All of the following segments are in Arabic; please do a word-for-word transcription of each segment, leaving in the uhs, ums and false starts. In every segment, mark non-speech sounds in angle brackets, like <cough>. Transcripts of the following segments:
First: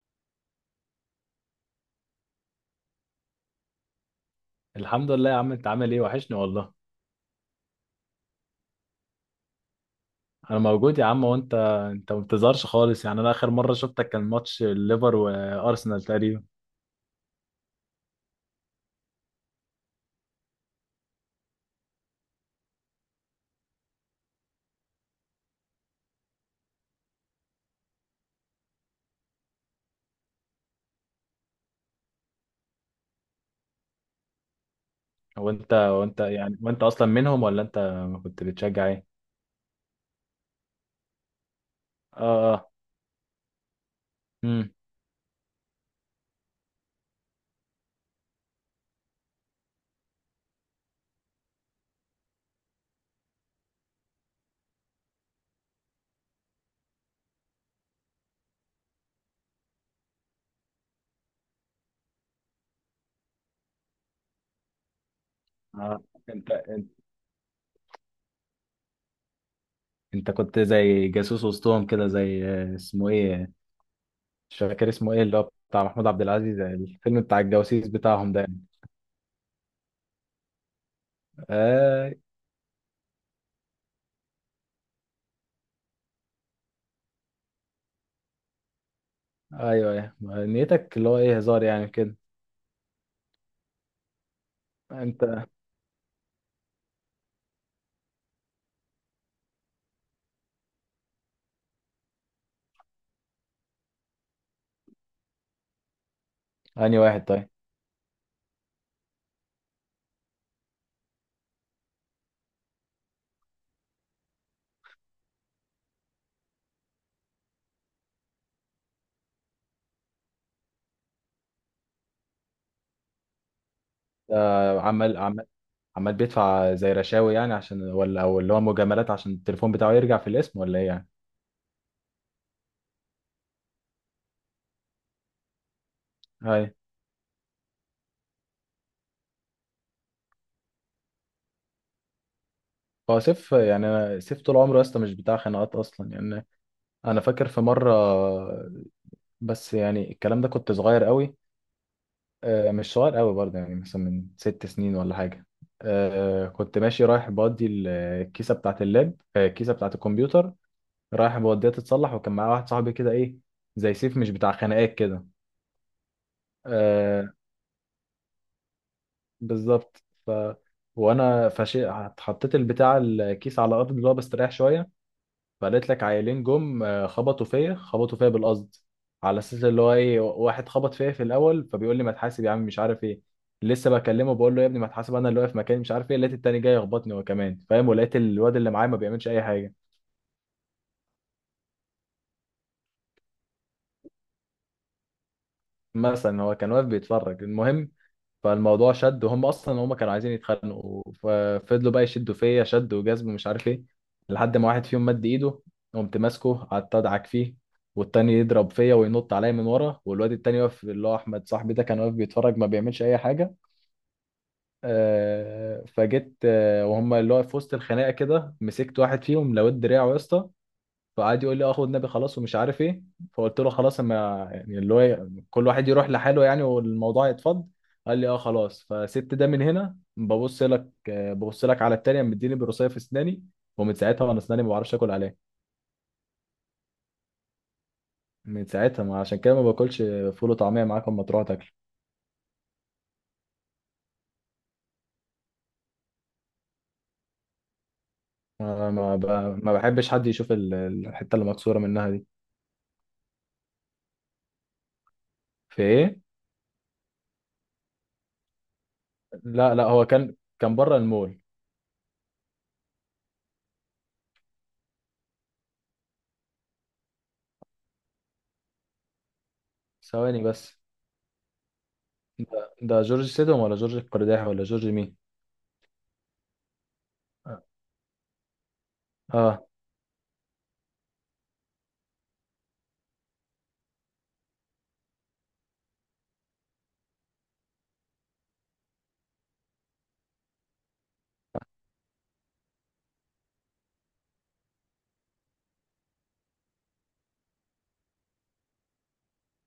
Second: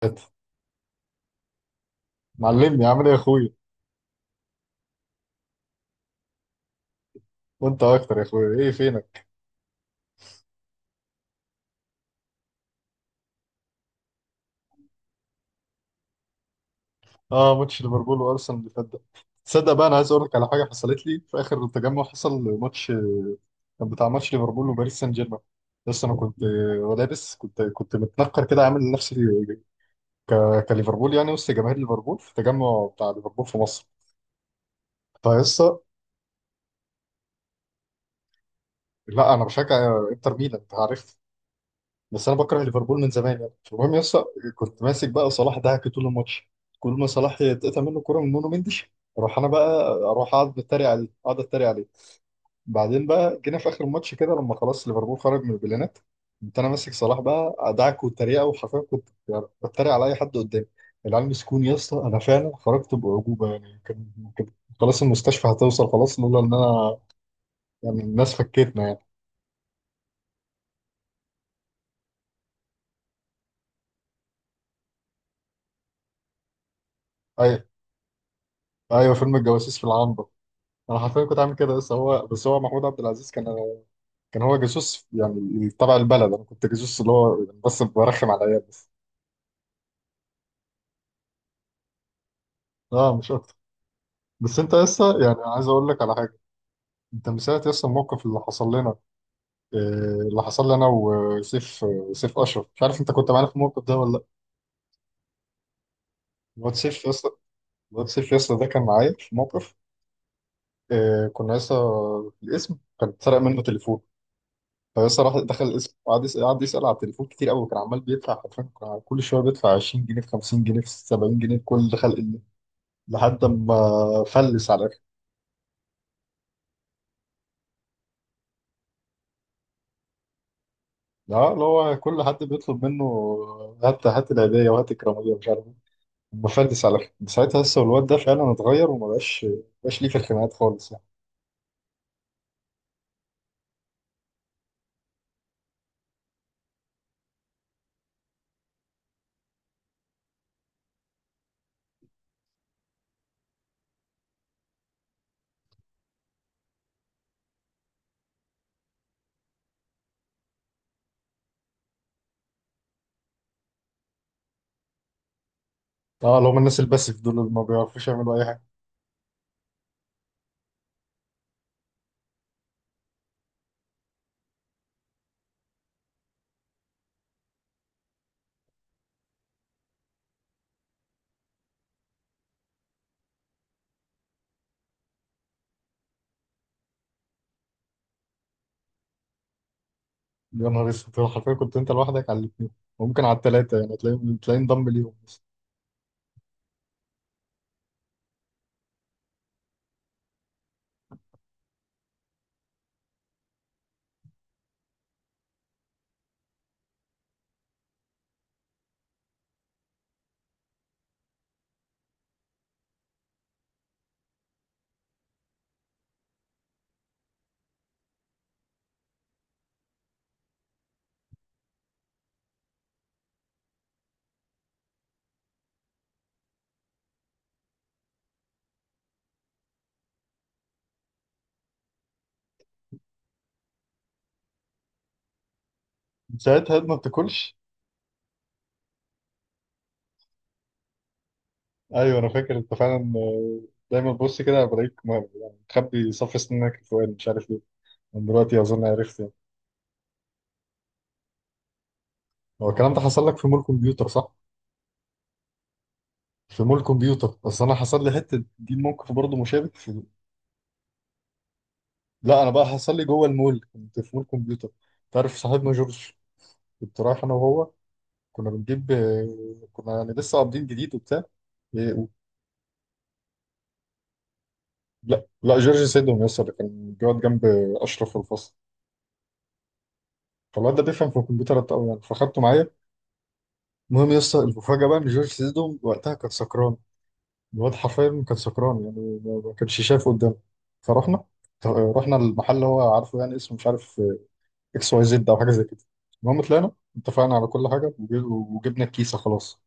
<laughs> فات. معلمني عامل ايه يا اخويا؟ الحمد لله يا عم، انت عامل ايه؟ وحشني والله. وانت اكتر يا اخويا، ايه فينك؟ انا موجود يا عم، وانت؟ انت ما بتظهرش خالص يعني. انا اخر مره شفتك كان ماتش الليفر وارسنال تقريبا. اه، ماتش ليفربول وارسنال اللي فات ده. تصدق بقى، انا عايز اقول لك على حاجه حصلت لي في اخر التجمع. حصل ماتش آه، كان بتاع ماتش ليفربول وباريس سان جيرمان. بس انا كنت آه، لابس كنت كنت متنكر كده عامل نفسي ك... كليفربول يعني، وسط جماهير ليفربول في التجمع بتاع ليفربول في مصر. هو انت فيسا وانت يعني وانت اصلا منهم، ولا انت كنت بتشجع ايه؟ لا، انا بشجع انتر ميلان انت عارف. اه بس انا بكره اه. ليفربول من زمان يعني. المهم يا اسطى، امم كنت ماسك بقى صلاح دعك طول الماتش. كل ما صلاح يتقطع منه كوره من نونو مندش، اروح انا بقى اروح اقعد اتريق عليه اقعد اتريق عليه. بعدين بقى جينا في اخر الماتش كده لما خلاص ليفربول خرج من البلانات، كنت انا ماسك صلاح بقى ادعك والتريقه، وحرفيا كنت يعني بتريق على اي حد قدامي. العيال مسكوني يا اسطى، انا فعلا خرجت باعجوبه يعني. كان كان خلاص المستشفى هتوصل آه. خلاص لولا انت ان انت انا، يعني الناس فكتنا يعني. انت كنت زي جاسوس وسطهم كده، زي آه، اسمه ايه، مش فاكر اسمه ايه، اللي هو بتاع محمود عبد العزيز، الفيلم بتاع ايوه، الجواسيس بتاعهم ده يعني. ايوه، فيلم الجواسيس في العنبر. انا حرفيا كنت عامل كده، بس آه. هو بس هو محمود عبد العزيز كان كان هو جاسوس يعني تبع البلد، انا كنت جاسوس اللي هو يعني بس برخم على العيال بس. ايوه ايوه، نيتك اللي هو ايه، هزار يعني كده. اه، مش اكتر. بس انت لسه انت يعني عايز اقول لك على حاجه. انت من ساعه لسه الموقف اللي حصل لنا، آه، اللي حصل لنا وسيف، آه، سيف اشرف مش عارف انت كنت معانا في الموقف ده ولا لا. الواد انهي سيف واحد يسطا، طيب؟ الواد سيف يسطا ده كان معايا في موقف آه، كنا لسه. الاسم كان اتسرق منه تليفون، فبس راح دخل اسمه قعد يسأل قعد يسأل على التليفون كتير قوي. وكان عمال بيدفع حرفيا، كان كل شويه بيدفع عشرين جنيه في خمسين جنيه في سبعين جنيه في كل خلق الله لحد ما فلس آه، على الاخر. عمال عمال، عمال بيدفع زي رشاوي يعني، عشان ولا او اللي هو مجاملات عشان التليفون بتاعه يرجع في الاسم، ولا ايه يعني؟ لا، اللي هو كل حد بيطلب منه هات هات العيدية وهات الكرامية مش عارف ايه. هاي. مفلس على الاخر. من ساعتها لسه الواد ده فعلا اتغير، وما بقاش بقاش ليه في الخناقات خالص يعني. هو سيف، يعني سيف طول عمره يا اسطى مش بتاع خناقات اصلا يعني. انا فاكر في مره، بس يعني الكلام ده كنت صغير قوي. آه، مش صغير قوي برضه، يعني مثلا من ست سنين ولا حاجه. آه، كنت ماشي رايح بودي ال- الكيسه بتاعه اللاب، آه، الكيسه بتاعه الكمبيوتر. رايح بوديها تتصلح، وكان معايا واحد صاحبي كده ايه، زي سيف مش بتاع خناقات كده. اه، اللي هم الناس الباسف آه، دول اللي ما بيعرفوش يعملوا اي حاجه. بالظبط. ف وانا فشي حطيت البتاع الكيس على الارض، اللي هو بستريح شويه. فقالت لك عيلين جم، آه، خبطوا فيا، خبطوا فيا بالقصد، على اساس اللي هو ايه، واحد خبط فيا في الاول، فبيقول لي ما تحاسب يا عم، مش عارف ايه. لسه بكلمه، بقول له يا ابني ما تحاسب، انا اللي واقف مكاني، مش عارف ايه، لقيت التاني جاي يخبطني هو كمان، فاهم، ولقيت الواد اللي معايا ما بيعملش اي حاجه. يا نهار اسود، هو حرفيا كنت انت لوحدك على الاثنين، وممكن على الثلاثه يعني. تلاقيه تلاقيه انضم ليهم بس. مثلا هو كان واقف بيتفرج. المهم، فالموضوع شد، وهم اصلا هم كانوا عايزين يتخانقوا، ففضلوا بقى يشدوا فيا شد وجذب ومش عارف ايه. لحد ما واحد فيهم مد ايده، قمت ماسكه، قعدت ادعك فيه، والتاني يضرب فيا وينط عليا من ورا، والواد التاني واقف، اللي هو احمد صاحبي ده، كان واقف بيتفرج ما بيعملش اي حاجه. آه، فجيت، آه، وهم اللي هو في وسط الخناقه كده، مسكت واحد فيهم لويت دراعه يا اسطى. فقعد يقول لي اه خد نبي خلاص، ومش عارف ايه. فقلت له خلاص، اما يعني اللي هو كل واحد يروح لحاله يعني، والموضوع يتفض. قال لي اه خلاص. فسبت ده، من هنا ببص لك، آه، ببص لك على التانية، مديني بروسيه في اسناني. ومن ساعتها وانا اسناني ما بعرفش اكل عليها. ساعتها الواد ما بتاكلش. من ساعتها ما، عشان كده ما باكلش فول وطعميه معاك اما تروح تاكل. ايوه انا فاكر انت فعلا، آه، دايما بص كده بلاقيك م- يعني مخبي صف سنانك الفوقاني مش عارف ليه. من دلوقتي اظن ما ما عرفت يعني. ب- ما بحبش حد يشوف ال- الحته اللي مكسوره منها دي. هو الكلام ده حصل لك في مول كمبيوتر صح؟ في ايه؟ في مول كمبيوتر، اصل انا حصل لي حته دي موقف برضه مشابه لا لا، في... هو كان كان بره المول. لا، انا بقى حصل لي جوه المول، كنت في مول كمبيوتر. تعرف صاحبنا جورج؟ كنت رايح انا وهو، كنا بنجيب آه، كنا يعني لسه ثواني قابضين بس، جديد وبتاع. إيه، و- ده, ده جورج سيدهم، ولا جورج القرداحي، ولا جورج مين؟ لا لا، جورج سيدهم يسر كان بيقعد جنب اشرف في الفصل. اه. فالواد ده بيفهم في الكمبيوتر قوي يعني، فاخدته معايا. المهم يا اسطى، المفاجأة بقى إن جورج سيدو وقتها كان سكران. الواد حرفيا كان سكران يعني ما ما كانش شايف قدامه. فرحنا، رحنا المحل اللي هو عارفه يعني، اسمه مش عارف، اكس واي زد أو حاجة زي كده. المهم طلعنا، اتفقنا على كل حاجة، وجي- وجبنا الكيسة خلاص.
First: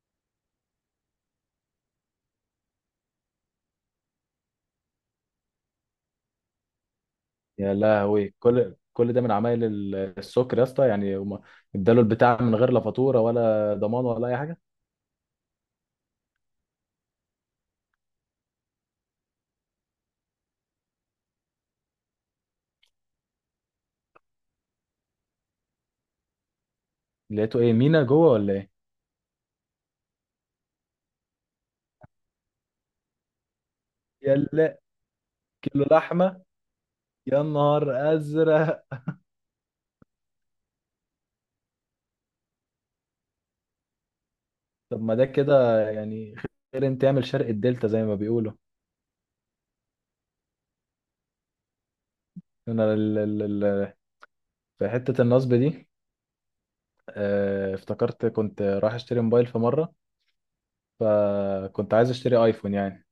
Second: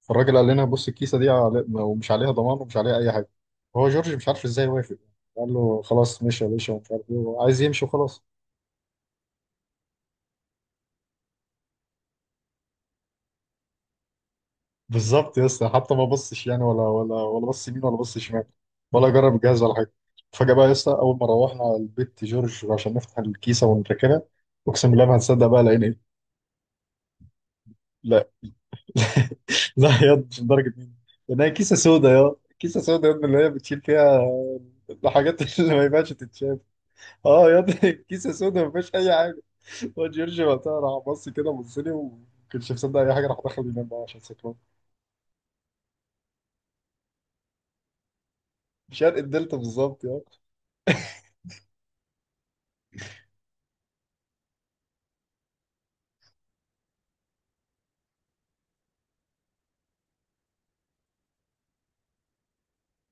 فالراجل قال لنا بص الكيسة دي على... ومش عليها ضمان ومش عليها أي حاجة. هو جورج مش عارف إزاي وافق، قال له خلاص ماشي يا باشا ومش عارف إيه وعايز يا يمشي وخلاص. لهوي، كل كل ده من عمايل ال- السكر يا اسطى يعني. هم اداله البتاع من غير لا فاتوره ولا ضمان ولا اي حاجه. بالظبط يا اسطى، حتى ما بصش يعني ولا ولا ولا بص يمين ولا بص شمال ولا جرب الجهاز ولا حاجه. فجاه بقى يا اسطى، اول ما روحنا على البيت جورج عشان نفتح الكيسه ونركنها، اقسم بالله ما هتصدق بقى لقينا ايه. لقيته ايه، مينا لا، جوه ولا ايه؟ لا يا اسطى، مش لدرجه مين. لقيناها كيسه سودا، يا كيسه سودا يا ابني اللي هي بتشيل فيها يلا. الحاجات <laughs> اللي ما كيلو ينفعش لحمه؟ تتشاف. يا اه يا ابني، <laughs> نهار كيسه سودا ما ازرق. فيهاش اي حاجه. هو جورج وقتها راح بص كده بص لي، وما كانش مصدق اي حاجه، راح دخل ينام بقى عشان سكران. طب ما ده كده يعني. خير، انت تعمل شرق الدلتا زي ما بيقولوا. شرق الدلتا بالظبط يا. انا ال ال ال في حته النصب دي. آه، افتكرت كنت رايح اشتري موبايل في مره. فكنت عايز اشتري ايفون يعني.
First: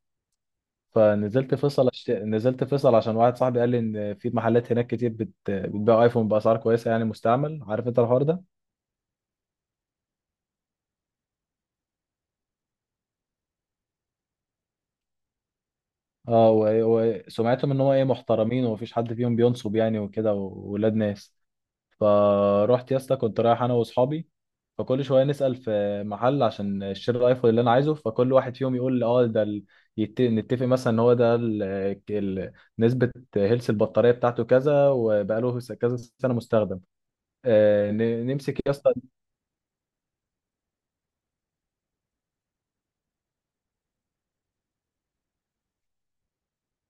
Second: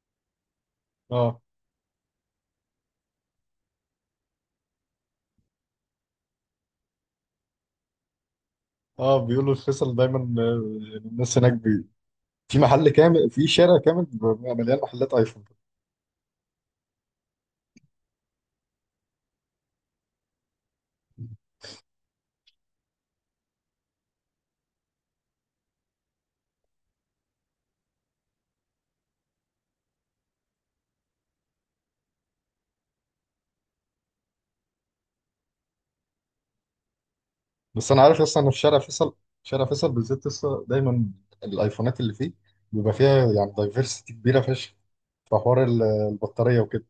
اه، فنزلت فيصل، أشت... نزلت فيصل عشان واحد صاحبي قال لي ان في محلات هناك كتير بت... بتبيع ايفون باسعار كويسه يعني، مستعمل، عارف انت الحوار ده. اه، بيقولوا الفيصل دايما، آه، الناس هناك بي... في محل كامل، في شارع كامل بيبقى مليان محلات ايفون. اه. و... وسمعتهم ان هو ايه، محترمين ومفيش حد فيهم بينصب يعني، وكده، وولاد ناس. فروحت يا اسطى، كنت رايح انا واصحابي. فكل شويه نسال في محل عشان نشتري الايفون اللي انا عايزه. فكل واحد فيهم يقول لي اه ده ال... يت... نتفق مثلا ان هو ده ال... ال... نسبه هيلث البطاريه بتاعته كذا، وبقاله س- كذا سنه مستخدم. آه، بس انا عارف ن- اصلا ان في نمسك يا شارع اسطى. فيصل، شارع فيصل بالذات لسه دايما الايفونات اللي فيه بيبقى فيها يعني دايفرستي كبيره فشخ، في حوار ال- البطاريه وكده.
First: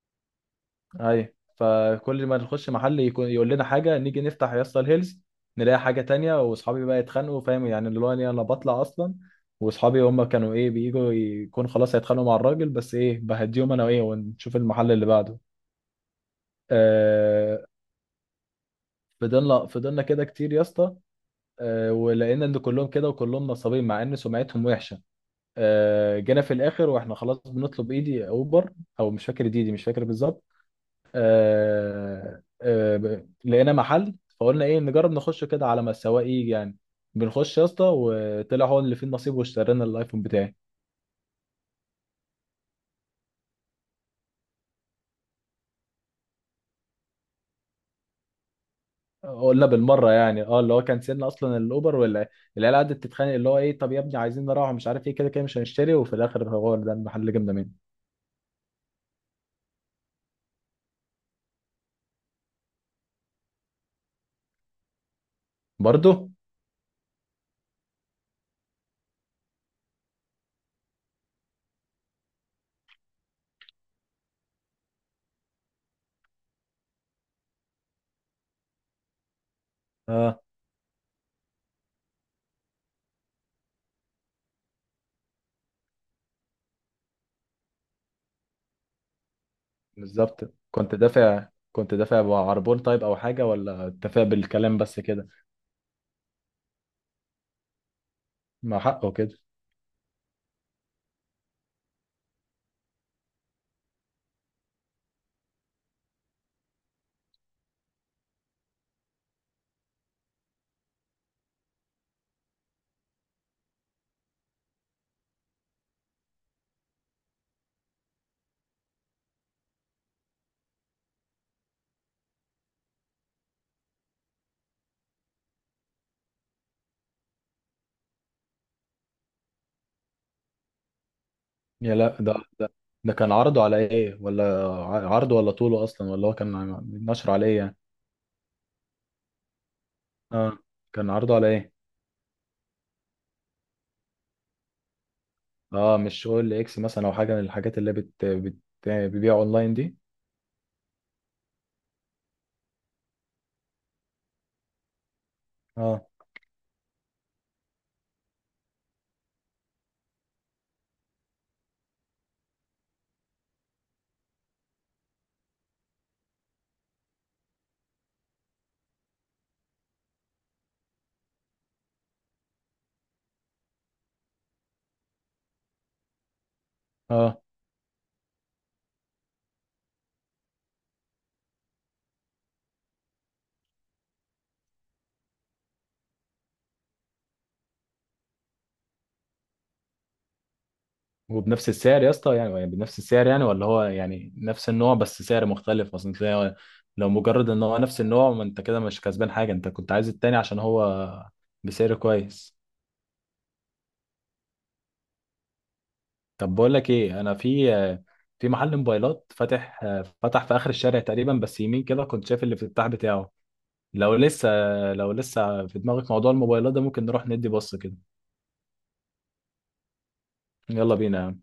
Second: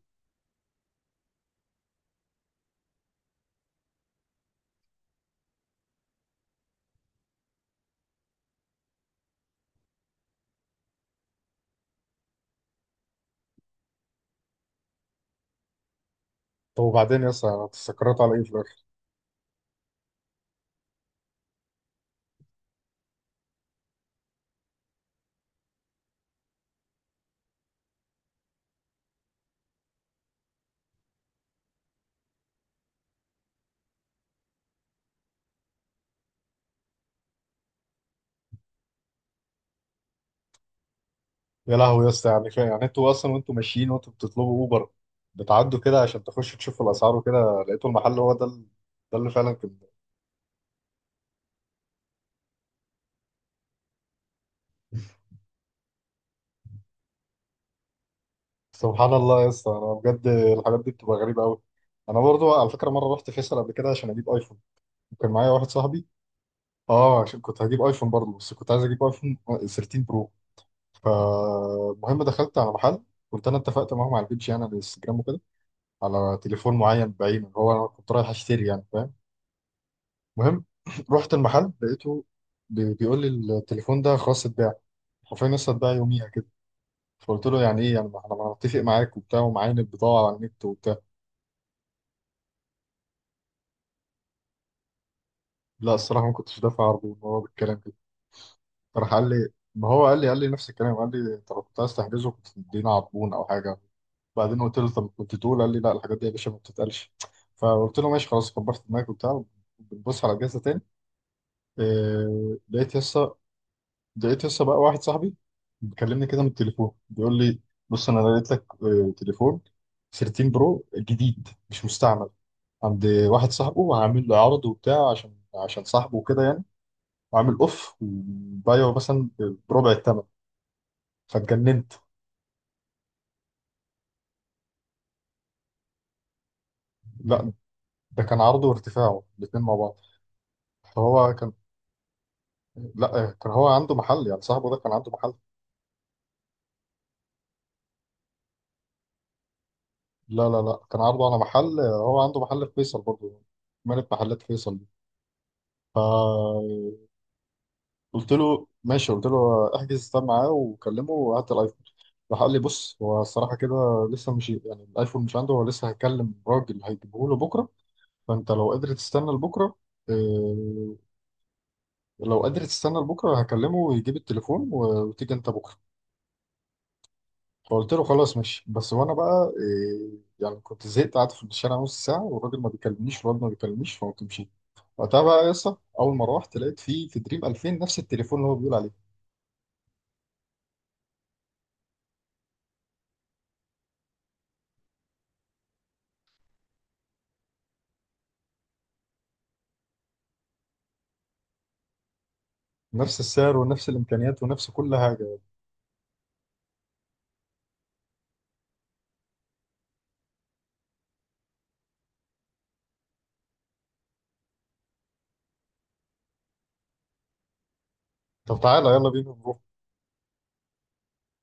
ايوه. فكل ما نخش محل يكون يقول لنا حاجه، نيجي نفتح يا اسطى الهيلز، نلاقي حاجه تانية. واصحابي بقى يتخانقوا، فاهم يعني، اللي هو أنا انا بطلع اصلا. واصحابي هم كانوا ايه، بييجوا يكون خلاص هيتخانقوا مع الراجل، بس ايه بهديهم انا، وايه ونشوف المحل اللي بعده. طب وبعدين يا اسطى، آه. يعني هتستقروا على ايه في الاخر؟ فضلنا فضلنا كده كتير يا اسطى. آه، ولقينا ان كلهم كده وكلهم نصابين، مع ان سمعتهم وحشه. آه جينا في الاخر واحنا خلاص بنطلب ايدي اوبر، او مش فاكر، ديدي مش فاكر بالظبط. آه آه، ب- لقينا محل، فقلنا ايه نجرب نخش كده على ما السواق يجي يعني. بنخش يا اسطى، وطلع هو اللي فيه النصيب، واشترينا الايفون بتاعي. يا لهوي يا اسطى، يعني فا- يعني انتوا اصلا وانتوا ماشيين وانتوا بتطلبوا اوبر، بتعدوا كده عشان تخشوا تشوفوا الاسعار وكده لقيتوا المحل هو ده ال- ده اللي فعلا قلنا كان. بالمره يعني. اه اللي هو، كنسلنا اصلا الاوبر، ولا العيال قعدت تتخانق، اللي هو ايه طب يا ابني عايزين نروح مش عارف ايه، كده كده مش هنشتري، وفي الاخر هو ده المحل اللي جبنا منه. سبحان الله يا اسطى، انا بجد الحاجات دي بتبقى غريبه قوي. انا برضو على فكره مره رحت فيصل قبل كده عشان اجيب ايفون، وكان معايا واحد صاحبي. برضه. اه، عشان كنت هجيب ايفون برضو، بس كنت عايز اجيب ايفون تلتاشر برو. فالمهم دخلت على محل، كنت انا اتفقت معاهم على البيج يعني على الانستجرام وكده، على تليفون معين بعينه اللي هو انا كنت رايح اشتري يعني فاهم. اه. المهم <clears throat> رحت المحل لقيته بي- بيقول لي التليفون ده خلاص اتباع، حرفيا لسه اتباع يوميها كده. فقلت له يعني ايه يعني، ما انا ما أنا متفق معاك وبتاع ومعاين البضاعه على بالظبط. النت كنت وبتاع. دافع كنت دافع بعربون طيب او حاجه، ولا اتفق بالكلام بس كده؟ لا الصراحة ما كنتش دافع عرضه إن هو بالكلام كده. مع راح حقه قال كده. لي، ما هو قال لي قال لي نفس الكلام، قال لي أنت لو كنت عايز تحجزه كنت تدينا عربون أو حاجة. بعدين قلت له طب كنت تقول، قال لي لا الحاجات دي يا باشا ما بتتقالش. فقلت له ماشي خلاص كبرت دماغك وبتاع. بنبص على الجهاز ده تاني، إيه؟ لقيت يسا لقيت يسا بقى واحد صاحبي بيكلمني كده من التليفون، بيقول لي بص أنا لقيت لك آه، تليفون تلتاشر برو جديد مش مستعمل عند واحد صاحبه، وعامل له عرض وبتاع عشان عشان صاحبه وكده يعني. عامل اوف وبايعه مثلا بربع الثمن، فاتجننت. يا لا ده، ده ده كان عرضه على ايه، ولا ع- عرضه ولا طوله اصلا، ولا هو كان عم- نشره على لا ايه يعني؟ ده كان عرضه وارتفاعه الاثنين مع بعض. اه. كان فهو عرضه على كان، ايه؟ لا كان هو عنده محل يعني صاحبه ده كان عنده محل. اه مش اول اكس مثلا، او حاجه من الحاجات اللي بت بت بتبيع اونلاين دي؟ لا، لا، لا، كان عرضه على محل، هو عنده محل في فيصل برضه، مالك محلات فيصل دي. اه فقلت له ماشي، قلت له احجز ده معاه وكلمه وهات الايفون. راح قال لي بص هو الصراحة كده لسه مش يعني الآيفون مش عنده، هو لسه هيكلم راجل هيجيبه له بكرة، فأنت لو قدرت تستنى لبكرة، آه، لو قادر تستنى لبكره هكلمه ويجيب التليفون، و- وتيجي انت بكره. اه. فقلت له خلاص ماشي، بس وانا بقى إيه يعني، كنت زهقت قعدت في الشارع نص ساعه والراجل ما بيكلمنيش والواد ما بيكلمنيش، فقمت مشيت. وقتها بقى يا اسطى، اول ما روحت لقيت فيه في دريم الفين نفس التليفون اللي هو بيقول عليه. وبنفس السعر يا اسطى يعني، يعني بنفس السعر يعني، ولا هو يعني نفس النوع بس سعر مختلف اصلا؟ تلاقي، لو مجرد ان هو نفس النوع، ما انت كده مش كسبان حاجه، انت كنت عايز التاني عشان هو بسعر كويس. نفس السعر ونفس الامكانيات ونفس كل حاجه. طب بقول لك ايه، انا في، في محل موبايلات فاتح، فتح في اخر الشارع تقريبا، بس يمين كده، كنت شايف الافتتاح بتاعه. لو لسه، لو لسه في دماغك موضوع الموبايلات ده، ممكن نروح ندي بص كده. طب تعالى يلا بينا نروح. يلا بينا.